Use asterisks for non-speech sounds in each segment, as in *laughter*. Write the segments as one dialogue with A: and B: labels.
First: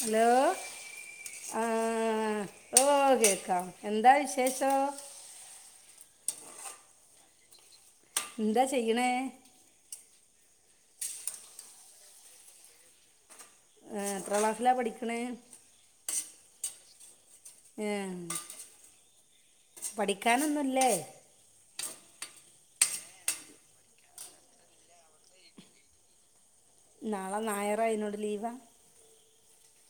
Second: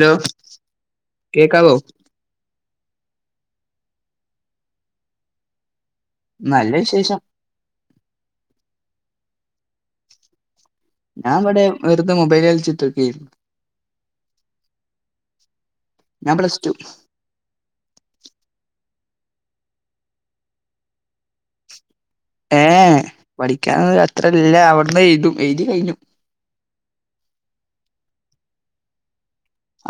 A: Hello ആ
B: കേക്കാവോ
A: ഓ കേക്കാം എന്താ വിശേഷം?
B: നല്ല വിശേഷം.
A: എന്താ ചെയ്യണേ?
B: ഞാൻ ഇവിടെ വെറുതെ മൊബൈല് കളിച്ചിട്ടി‌ക്കേരുന്നു.
A: ഏഹ് എത്രാം ക്ലാസിലാ പഠിക്കണേ?
B: ഞാൻ പ്ലസ് ടു.
A: ഉം പഠിക്കാനൊന്നും ഇല്ലേ
B: ഏഹ് പഠിക്കാനൊന്നും അത്ര‌ക്കില്ല അവിടന്ന് എഴുതും എഴുതി കഴിഞ്ഞു.
A: നാളെ ഞായറാ അതിനോട് ലീവാ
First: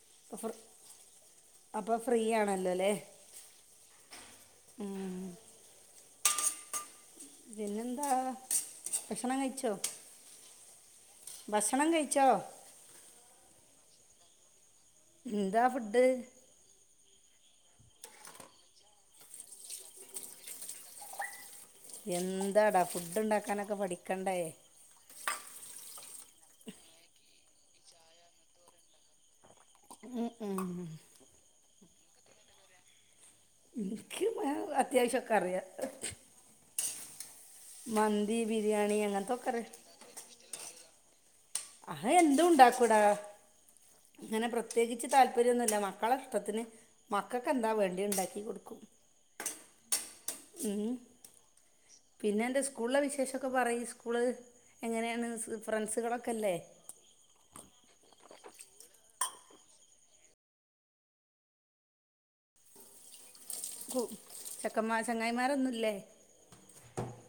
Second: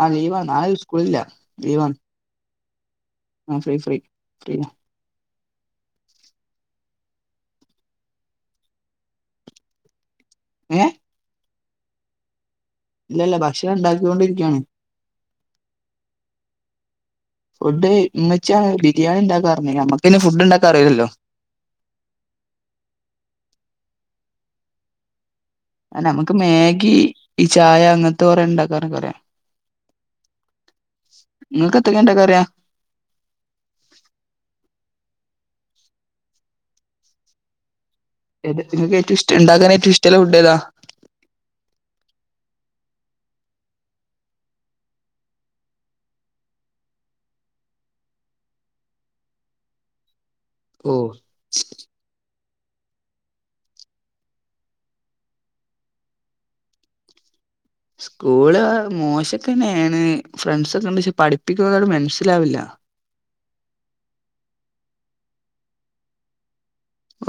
B: ആ
A: അപ്പോൾ
B: ലീവാ
A: ഫ്ര
B: നാളെ സ്കൂളില്ല ലീവാണ്-
A: ലല്ലേ-
B: മ് ഫ്രീ ഫ്രീ ഫ്രീ-
A: പിന്നെന്താ ഭക്ഷണം കഴിച്ചോ?
B: ഏ-
A: ഭസണം കഴിച്ചോ?
B: ഇല്ല ഇല്ല ഭക്ഷണം ഇണ്ടാക്കിക്കൊണ്ടിരിക്കാണ്-
A: എന്താ ഫുഡ്-
B: ഫുഡ് ഇമ്മിച്ചാ ബിരിയാണി ഇണ്ടാക്കാറണ്ട് നമ്മക്കിന്നെ ഫുഡ് ഉണ്ടാക്കാനറില്ലല്ലോ?
A: എന്താടാ ഫുഡ് ഉണ്ടാക്കാനൊക്കെ പഠിക്കണ്ടേ?
B: ആ നമുക്ക് മാഗി ഈ ചായ അങ്ങനത്തെ കൊറെ ഉണ്ടാക്കാനൊക്കെ അറാം-
A: ഉം ഉം-
B: നിങ്ങക്ക് എത്തൊക്കെണ്ടക്കറിയാ-
A: അത്യാവശ്യംക്കെ അറിയാ-
B: ഏ നിങ്ങക്ക് ഏറ്റവും
A: അങ്ങനത്തെ
B: ഇഷ്ടം
A: ഒക്കെ
B: ഉണ്ടാക്കാൻ ഏറ്റവും ഇഷ്ടമുള്ള ഫുഡ്ഏതാ-
A: അ എന്തും ഉണ്ടാക്കൂടാ അങ്ങനെ പ്രത്യേകിച്ച് താല്പര്യംന്നുല്ല മക്കളെ ഇഷ്ടത്തിന് മക്കൾക്ക്ന്താ വേണ്ടി ഉണ്ടാക്കി കൊടുക്കും- ഉം
B: ഓ
A: പിന്നെ എന്താ- സ്കൂളിലെ വിശേഷൊക്കെ പറയ് സ്കൂള് എങ്ങനെയാണ് ഫ്രണ്ട്സുകളൊക്കെല്ലേ?
B: സ്കൂള് മോശക്കെ തന്നെയാണ് ഫ്രണ്ട്സൊക്കെണ്ട് പക്ഷെ പഠിപ്പിക്കുന്നോട് മനസ്സിലാവില്ല-
A: കു ചക്കന്മാ ചങ്ങായിമാരൊന്നുല്ലേ?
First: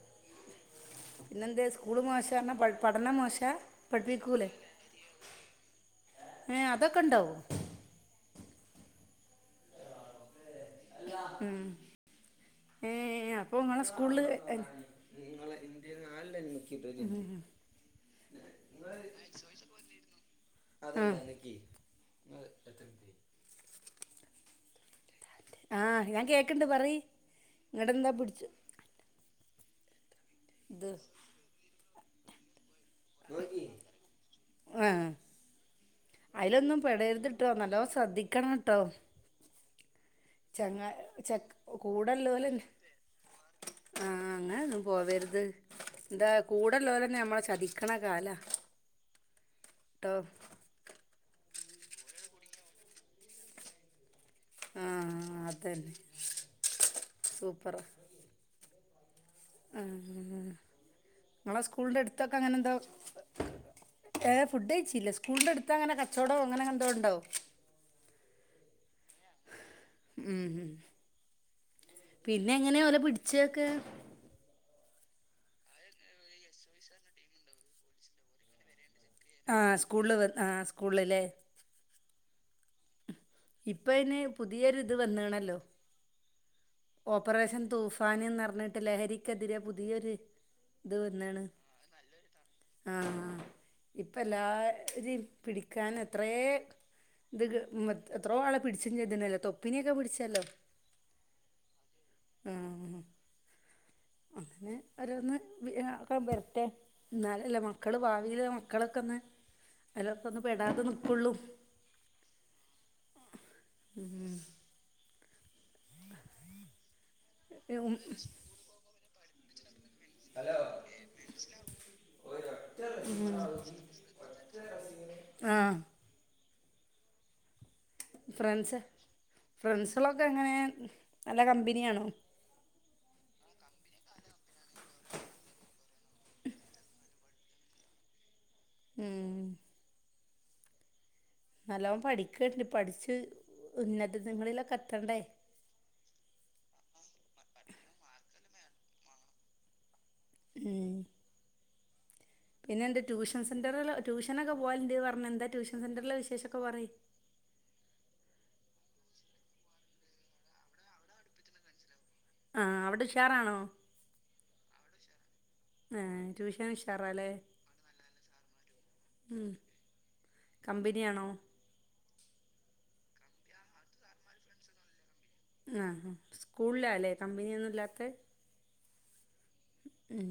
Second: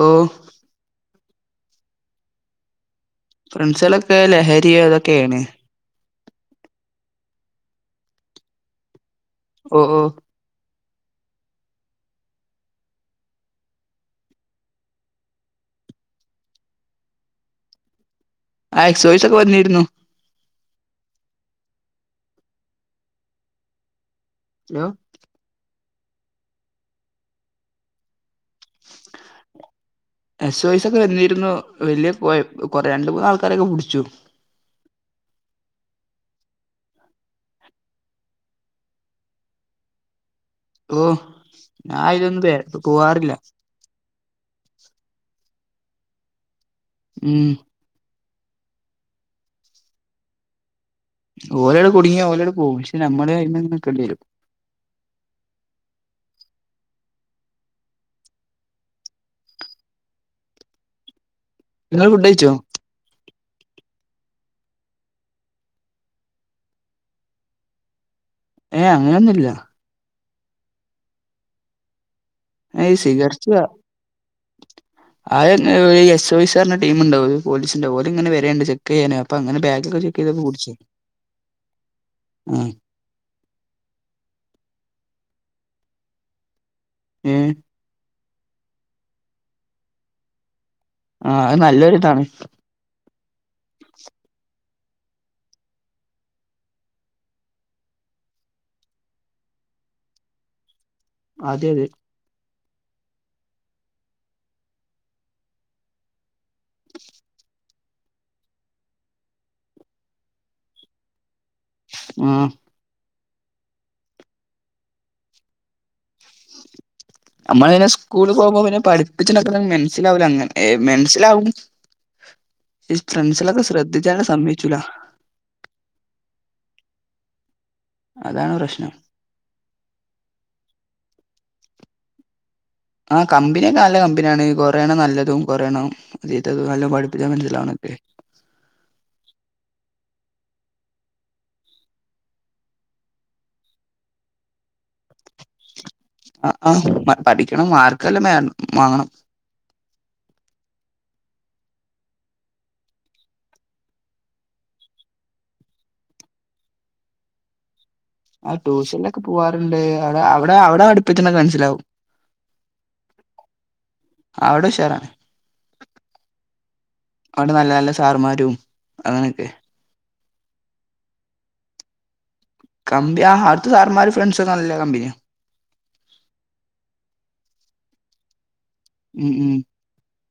B: ഓഹ്
A: ഇന്ന്ന്തേ സ്കൂള് മാഷാണോ പഠിപ്പി-
B: ഫ്രണ്ട്‌സുകളൊക്ക ലഹരിയോ ഇതൊക്കയാണ്
A: ഏ അതൊക്കെ ഇണ്ടാവോ
B: ഓ ഓ
A: ഉ ഏ അപ്പൊ നിങ്ങളെ സ്കൂളില്-
B: ആ എക്സോയിസ് ഓക്കേ വന്നിരുന്നു
A: അത്ര *unintelligible*
B: ഹലോ
A: ആ ഞാൻ കേൾക്കണ്ട് പറയ് ഇങ്ങടെ എന്താ പിടിച്ചു
B: *unintelligible* എസ് വയസ
A: ഇത്
B: ഒക്കെ വന്നിരുന്നു വല്യ പോയപ് കൊറേ രണ്ട് മൂന്ന് ആൾക്കാരൊക്കെ പിടിച്ചു
A: അതിലൊന്നും പെടരുത്ട്ടോ നല്ലോ ശ്രദ്ധിക്കണ്ട്ടോ ചങ്ങ
B: ഓ
A: ചക്
B: ഞാൻ
A: കൂടള്ള പോലെന്ന
B: ഇതൊന്നും പോവാറില്ല
A: ആഹ അങ്ങനെ പോവരുത് ഇന്താ കൂടൊള്ളോർ തന്നെ നമ്മളെ
B: ഉം
A: ചതിക്കണ കാല ട്ടോ
B: ഓലോട് കുടുങ്ങിയ ഓലോട് പോം പക്ഷെ നമ്മള് അയിന് നിൽക്കണ്ടി വരും
A: ആ അതന്നെ സൂപ്പറാ ഉം ങ്ങളെ സ്കൂളിന്റെ
B: നിങ്ങള് ഫുഡ്
A: അടുത്തൊക്കെ
B: കഴിച്ചോ
A: അങ്ങനെ ന്തോ ഏ ഫുഡ് കയിച്ചില്ല സ്കൂളിന്റെ അടുത്ത് അങ്ങനെ കച്ചോടോ അങ്ങനെ എന്തോ ഒണ്ടോ
B: ഏ അങ്ങനെന്നും ഇല്ല
A: ഉം പിന്നെ എങ്ങനെ ഒലെ പിടിച്ചേക്കെ
B: ആ എസ് ഒ സാറിന്റെ ടീമുണ്ടാവും ഒരു പോലീസിന്റെ ഓല് ഇങ്ങനെ വരലുണ്ട് ചെൽ ക്കെയേനി അപ്പൊ
A: ആ
B: അങ്ങനെ ബാഗൊക്കെ ചെക്ക്
A: സ്കൂളിൽ
B: ചെയ്തപ്പം
A: ആ
B: പുടിച്ച്
A: സ്കൂളിലല്ലേ
B: ഉം
A: ഇപ്പ അയിന് പുതിയൊരിത് വന്ന്ണല്ലോ
B: ഏഹ്
A: ഓപ്പറേഷൻ തൂഫാനെന്ന് പറഞ്ഞിട്ട് ലഹരിക്കെതിരെ പുതിയൊരു ഇത്
B: ആ
A: വന്നാണ്
B: അത് നല്ലൊരിതാണ്
A: ഇപ്പ എല്ലാരിം പിടിക്കാൻ എത്രേ ഇത് മ എത്രോ ആളെ പിടിച്ച ചെയ്തിണ്ടല്ലോ തൊപ്പിനിയൊക്കെ പിടിച്ചല്ലോ
B: അതെയതെ
A: ഹമ് അങ്ങനെ ഓരോന്ന് *unintelligible* ട്ടെ ഇന്നാലല്ലേ മ മക്കള് ഭാവിൽ മക്കളൊക്കെ ഒന്ന് അയിലക്കൊന്നും പെടാതെ നിക്കുള്ളു
B: ആ
A: ഉം
B: *inaudible* നമ്മൾ ന്നെ
A: ഉം.
B: സ്കൂള് പോകുമ്പോ പിന്നെ പഠി *unintelligible* മനസ്സിലാവൂല അങ്ങ മൻസ്സിലാവും ഈ ഫ്രണ്ട്സിലൊക്കെ ശ്രദ്ധിച്ചാ സമ്മയ്ച്ചൂല
A: ആ ഫ്രണ്ട്സ്
B: പ്രശ്നം
A: ഫ്രണ്ട്സുളൊക്കെ എങ്ങനെയാ നല്ല കമ്പനിയാണോ
B: ആ കമ്പനിയൊക്കെ നല്ല കമ്പനിയാണ് കൊറേണ്ണം നല്ലതും കൊറേണ്ണം ചീത്തതും നല്ലോം പഠിപ്പിച്ചാ മനസ്സിലാവണൊക്കെ
A: ഉം നല്ലോണം പഠിക്ക് പഠിച്ച് ഉന്നതങ്ങളിലൊക്കെ എത്തണ്ടേ
B: അ ആ പഠിക്കണം മാർക്ക്‌ എല്ലാംമേ വാങ്ങണം
A: ഉമ് പിന്നെ എന്ത് ട്യൂഷൻ സെന്ററ ട്യൂഷനൊക്കെ പോവല്ണ്ട് പറഞ്ഞ് എന്താ ട്യൂഷൻ സെന്ററിലെ വിശേഷയൊക്കെ പറയ്
B: ആ ട്യൂഷൻലൊക്കെ പോവാറുണ്ട് അവിടെ അവിടെ അവിടെ പഠിപ്പിക്കണതൊക്കെ മനസ്സിലാവും
A: ആ അവിടെ ഉഷാറാണോ
B: അവിടെ ഉഷാറാണ്
A: ആ ട്യൂഷൻ ഉഷാറാല്ലേ
B: അവിടെ നല്ല നല്ല സാറമാരും അങ്ങനെയൊക്കെ
A: ഉം കമ്പനിയാണോ
B: കമ്പി ആ അവ്ടുത്തെ സാറന്മാര് ഫ്രണ്ട്സും നല്ല കമ്പനിയാ.
A: ആ സ്കൂളിലാല്ലേ കമ്പനിയൊന്നുംല്ലാത്തത്.
B: ഉം ഉം
A: ഉം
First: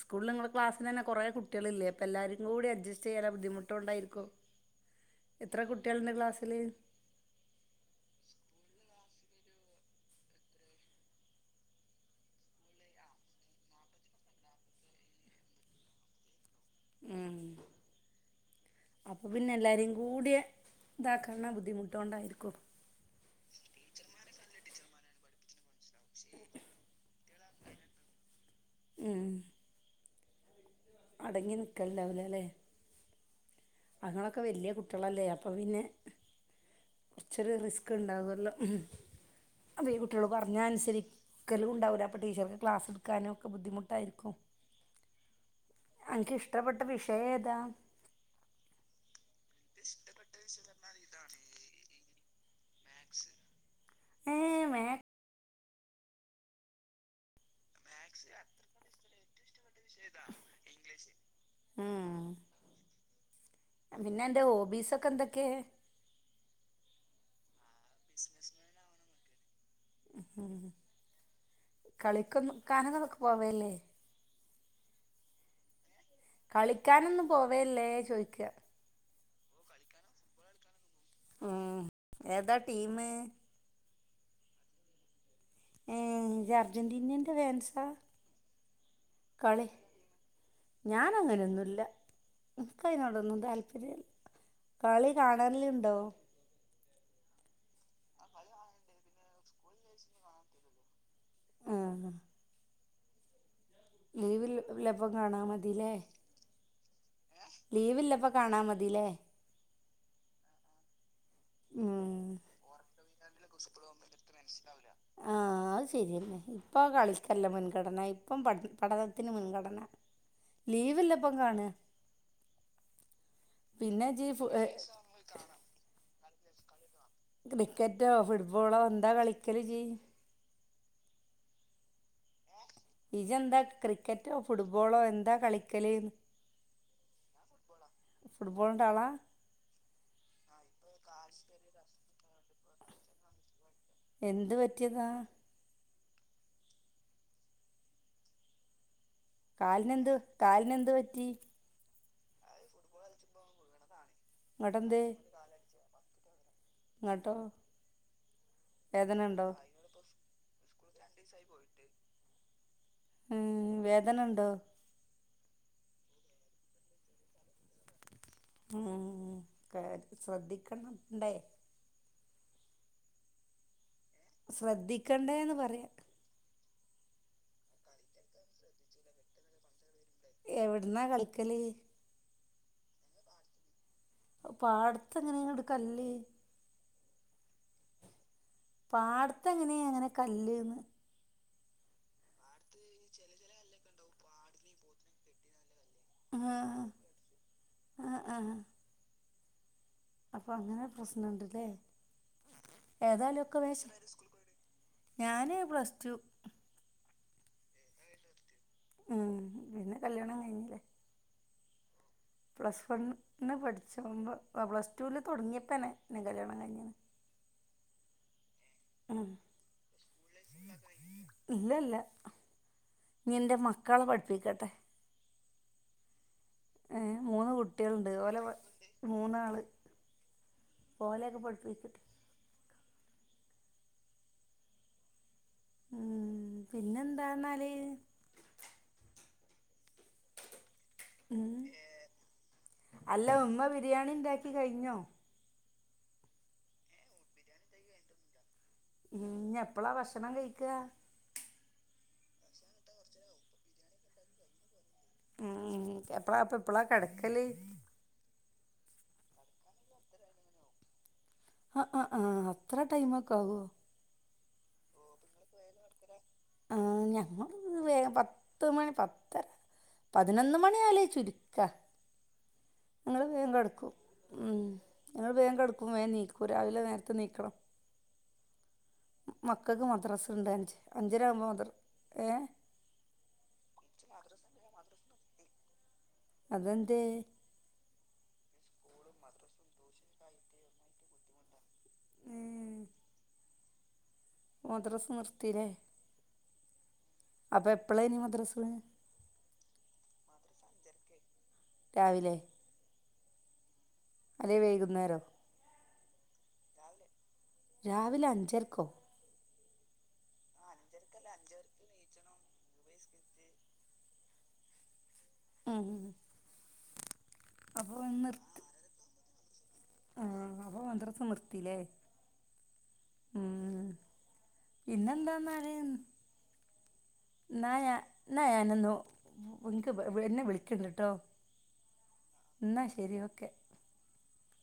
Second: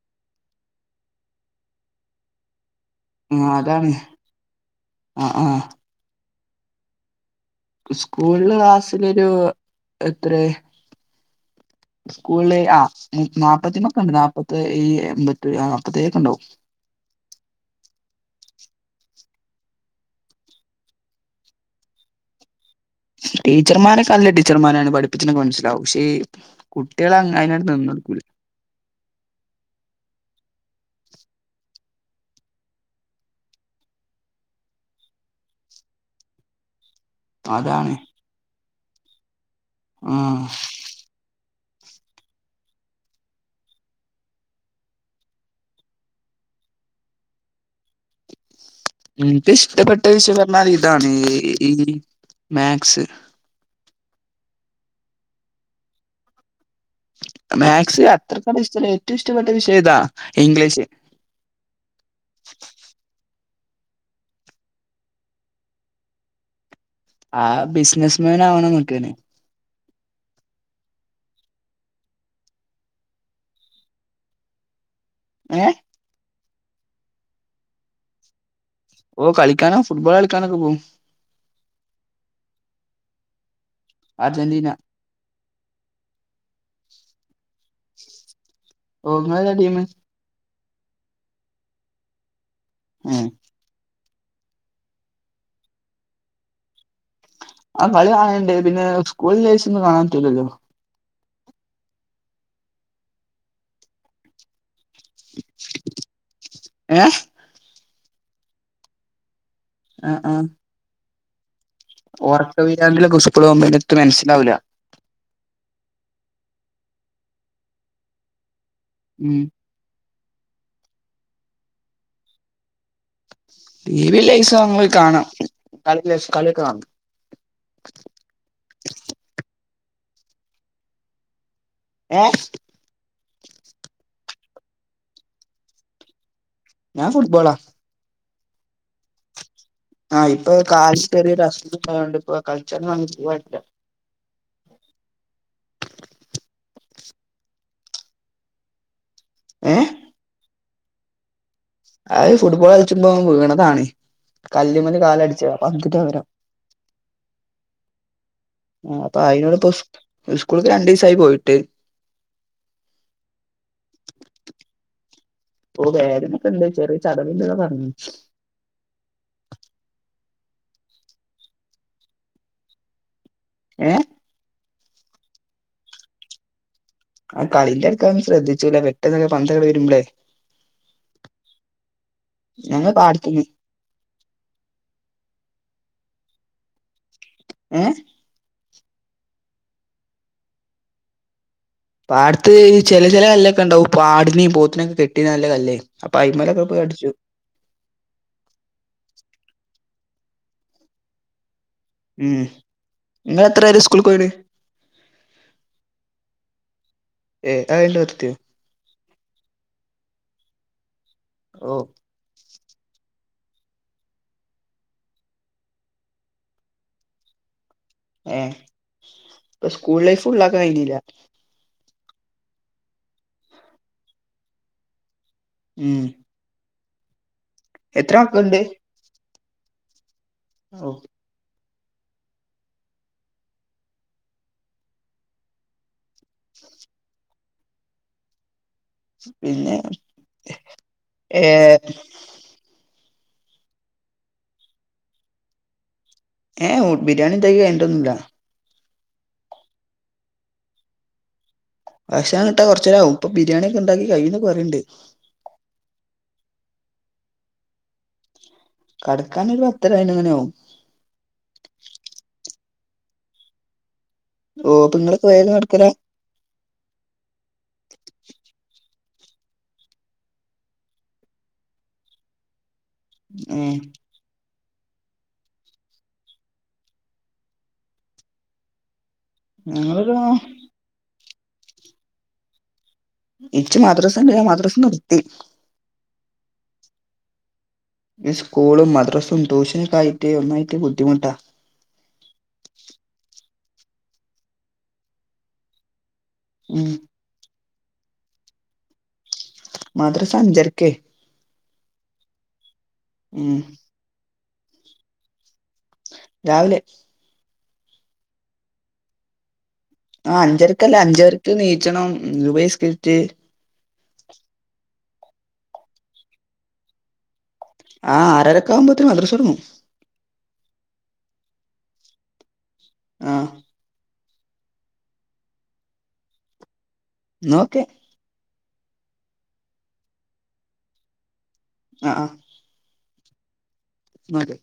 A: സ്കൂളിൽ ഇങ്ങളെ ക്ലാസ്സിലെന്നെ കൊറേ കുട്ടിയേളില്ലേ അപ്പ എല്ലാരും കൂടി അഡ്ജസ് ചെയ്യാല
B: ഉം ആഹ് അതാണ്
A: ബുദ്ധിമുട്ടൊണ്ടായിരിക്കും.
B: ആ ആ
A: എത്ര കുട്ട്യാള്ണ്ട് ക്ലാസ്സി ല്
B: ഉസ്കൂളില് ക്ലാസ്സിലൊരു എത്രേ. സ്കൂള്ല് ആ മു നാപ്പത്തിമക്കണ്ട്. നാപത്തി എമ്പത്തി നാപ്പത്തേയക്കെണ്ടാവും.
A: അപ്പൊ പിന്നെ എല്ലാരിം കൂടിയെ ഇതാക്കാല്ല ബുദ്ധിമുട്ടോണ്ടായിരിക്കും.
B: ടീച്ചർമാരൊക്കെല്ല ടീച്ചർമാരാണ് പഠിപ്പിച്ച്ണൊക്കെ മൻസ്സി ലാവും ക്ഷേ കുട്ടിയെള അയ്നാട് നിന്നൊടുക്കൂലാ.
A: ഉം അടങ്ങി നിക്കലണ്ടാവൂല ലേ. അഇങ്ങളൊക്കെ വല്യ കുട്ടിയേളല്ലേ. അപ്പ പിന്നെ കുറച്ചൊരു റിസ്ക്
B: അതാണ്
A: ഇണ്ടാവല്ലോ. അപ്പ ഈ
B: ആ
A: കുട്ടികള് പറഞ്ഞാ അനുസരി ക്കലും ഉണ്ടാവൂല്ല. അപ്പം ടീച്ചർക്ക് ക്ലാസ് ഇട്ക്കാനും ഒക്കെ ബുദ്ധിമുട്ടായിരിക്കും. അനക്കിഷ്ടപ്പെട്ട വിഷയേതാ?
B: ഇൻക്ക് ഇഷ്ടപ്പെട്ട വിഷയം പർഞ്ഞാൽ ഇതാണ്, ഈ മാക്സ്
A: ഏ മേ
B: മാക്സ് അത്രക്കത് ഇഷ്ടല്ല ഏറ്റവും ഇഷ്ടപ്പെട്ട വിഷ ചെയ്താ ഇംഗ്ലീഷ്
A: ഉം പിന്നെ അന്റ ഓബീസക്കെ എന്തൊക്കെ
B: ആഹ് ബിസിനസ്മാൻ ആവണന്നോക്കെ
A: ഉം കളിക്കൊന്നു കാനളൊക്കെ പോവല്ലേ
B: ഏ
A: കളിക്കാനൊന്നും പോവേല്ലേ ചോയ്ക്കുക
B: ഓ കളിക്കാനോ ഫുട്ബോൾ കളിക്കാനൊക്കെ പോവും
A: ഉം ഏതാ ടീം
B: അർജന്റീന
A: ഏ അർജന്റീനേന്റ ഫേൻസ
B: ഓ ഇങ്ങളേതാ
A: കളി
B: ടീമ്
A: ഞാനങ്ങനൊന്നുല്ല ക്ക്
B: ഏ
A: അയ്നോടൊന്നും താല്പര്യമ കളി കാണല്ലുണ്ടോ
B: ആ കളി കാണല്ണ്ട് പിന്നെ സ്കൂള്ല്ലേസം ഒന്നും കാണാൻ പറ്റൂലല്ലോ
A: ആ ലീവില് ല്ലപ്പം കാണാ മതില്ലേ
B: ഏഹ
A: ലീവില്ലപ്പകാണാ മതില്ലേ
B: ആ ആ
A: ഉം.
B: ഒർക്കപിരാന്ത്ലൊക്കെസ്ക്കൂള്പോകുമ്പ എത്തുമന്സ്സിലാവുല്ല
A: ഇപ്പൊ കളിക്കല്ലാമുൻഗണന ഇപ്പം പഠിപ്പാ
B: ഉം
A: പഠനത്തിന്മുൻഗണന ലീവില്ലപ്പകാണും
B: ലീവിലെസാകുമ്പ കാണാം കളിയൊക്കെ കാണാം
A: ക്രിക്കറ്റോഫുട്ബോളോ എന്താകളിക്കരല്ജ്
B: ഏ
A: ഇജെന്ത ക്രിക്കറ്റോഫുട്ബോളോ എന്താകളിക്കല്
B: ഞാൻഫുട്ബോളാ
A: ഫുട്ബോള്ന്റെആളാ
B: ആ ഇപ്പം കാണ്ച്ചിട്ട്ഒരു റസ്റ്റ്ഇട്ക്കായോണ്ട് ഇപ്പോ *unintelligible*
A: എന്ത്പറ്റെതാ
B: ഏഹ്
A: കാല്നെന്ത് കാൽനെന്ത് ന്ത്പറ്റി
B: ആഅ് ഫുട്ബോള്കള്ച്ചുമ്പോ വീണതാണ് കല്ല്മ്മല്കാലട്ച്ചതാ പന്തിൻ്റെ പകരം
A: ന്നട്ടോ
B: ആ പ്പംഅയ്നോട്പ്പം സ്ക്കൂൾ സ്കൂൾക്ക് രണ്ടീസായി പോയിട്ട്
A: ഉം വേദന ഉണ്ടോ
B: പോ വേദനെക്കണ്ട് ചെറിയെചതവ് ണ്ട്ന്നാ പറഞ്ഞെ
A: മം ശ്രദ്ധിക്കണം ണ്ടെ
B: ഏ
A: ശ്രദ്ധിക്കണ്ടേന്ന്പറയാ
B: ആകളിൻ്റെട്ക്കഅ്ന്നും ശ്രദ്ധിച്ചൂല പെട്ടെന്ന് പന്ത്ങ്ങട്ട് വരുമ്പളെ
A: എവ്ട്ന്നാകളിക്കല്
B: ഞങ്ങൾ പാട്ത്ത്ന്ന്
A: അ പാട്ത്തെങ്ങനെണ്ത് കല്ല്
B: ഏ
A: പാട്ത്തെങ്ങനെ അങ്ങനെയാ കല്ല്ന്ന്
B: പാട്ത് ത്ത് ചെല ചെല കല്ലൊക്കെണ്ടാകും ആടിനിം പോത്തിനീം കെട്ടിടാല്ലെകല്ലെ അപ്പം
A: ആ
B: അയ്മേലൊക്കെ പോയി അടിച്ചു
A: അപ്പം അങ്ങനെ പ്രശ്നംണ്ട്ല്ലേ
B: ഉം
A: ഏതായാലും
B: നിങ്ങൾ
A: ഒക്കെ
B: എത്ര വരെ സ്കൂൾക്ക് പോയിണ്
A: *unintelligible* ഞാന് പ്ലസ്ടു
B: *unintelligible*
A: ഉം പിന്നെ കല്യാണം കഴിഞ്ഞില്ലേ?
B: ഓ
A: പ്ലസ് വൺ. ഇന്ന് പഠിച്ചുമ്പോ പ്ലസ് റ്റുവിൽ തുടങ്ങിയപ്പനെ എന്ന കല്യാണം കഴഞ്ഞണ്.
B: ഏഹ് ഇപ്പ സ്കൂൾ ലൈഫ് ഫുൾ ആക്കാൻ കഴിഞ്ഞില്ല.
A: ഇല്ല ഇല്ല ഇനി ഇൻന്റെ മക്കളെ പഠിപ്പിക്കട്ടെ.
B: ഉം.
A: ഏഹ്. മൂന്ന് കുട്ടിളുണ്ട്
B: എത്ര
A: ഓലെ
B: മക്കളുണ്ട്
A: മൂന്നാള്
B: ഓ
A: പോലെയൊക്കെ പഠിപ്പി ഉം പിന്നെ ന്താന്നാല്?
B: പിന്നെ.
A: ഉം.
B: ഏഹ്
A: അല്ല ഉമ്മ ബിരിയാണി ഉണ്ടാക്കി കഴിഞ്ഞോ?
B: ഏഹ് ബിരിയാണി ഉണ്ടാക്കി കഴിഞ്ഞിട്ട് ഒന്നുല്ല.
A: ഞ് എപ്പോള ഭക്ഷണം കഴിക്കുക?
B: ഭക്ഷണം കിട്ടാൻ കുറച്ചരാവും ഇപ്പോ ബിരിയാണി ഉണ്ടാക്കി കഴിയുന്ന് പറയണ്ട്.
A: പ്ലാ അപ്പ എപ്പോളാ കെടക്കല്
B: കടക്കാൻ ഒരു പത്തര പതിനൊന്ന് മണിയാവും
A: അ ആ അത്ര ടൈമൊക്കെ ആവോ
B: ഓ അപ്പൊങ്ങൾക്കെ വേഗം കെടക്കല
A: ആ ഞങ്ങള് വേ പത്ത്‌മണി പത്ത് ത്തര പതിന്നൊന്ന് മണി ആകല് ചുരുക്കാ ഞങ്ങള് വേഗം
B: ഏഹ്
A: കെടക്കു മ്മ് ഞങ്ങള് വേഗം കെടക്കും വേഗനീക്കും രാവിലെ നേരത്തെ ണിക്കണം മക്കക്ക്
B: ഞങ്ങളൊരു
A: മദ്രസണ്ടേ അഞ്ച് അ ഞ്ചരാമ്പോ മ ഏഹ്
B: എച്ച് മദ്രസണ്ട് മദ്രസ നി ത്തി
A: അതെന്തേ
B: ഈ സ്കൂളും മദ്രസും ട്യൂഷനും ക്കായിട്ട് ഒന്നായിട്ട് ബുദ്ധിമുട്ടാ
A: ഏ, മദ്രസ നിർത്തിലെ
B: മ്മ്
A: അപ്പാ എപ്പോഴെന്ന് മദ്രസ
B: മദ്രസ അഞ്ചരക്കെ
A: രാവിലെ
B: മ്മ്
A: അല്ലെ വൈകുന്നേരോ
B: രാവിലെ
A: രാവിലെ അഞ്ചരക്കോ
B: ആ അഞ്ചര ക്കെ അഞ്ചരയ്ക്ക് നീച്ചണം ഉം സുബ്ഹി നിസ്കാരീട്ട്
A: ഉം
B: ആ ആറരക്കാവുമ്പത്തിന് മദ്രസ തുടങ്ങും
A: ആ അപ്പൊ മദ്രസ നിർത്തില്ലേ
B: ആ
A: പിന്നെന്താ ന്നാല്
B: ന്നാ ഒക്കെ
A: എന്നാ ഞാനൊക്ക് ഒൻക് എന്നെ വിളിക്കണ്ടട്ടോ
B: ആ
A: എന്നാ ശരി ഒ ക്കെ
B: മാതി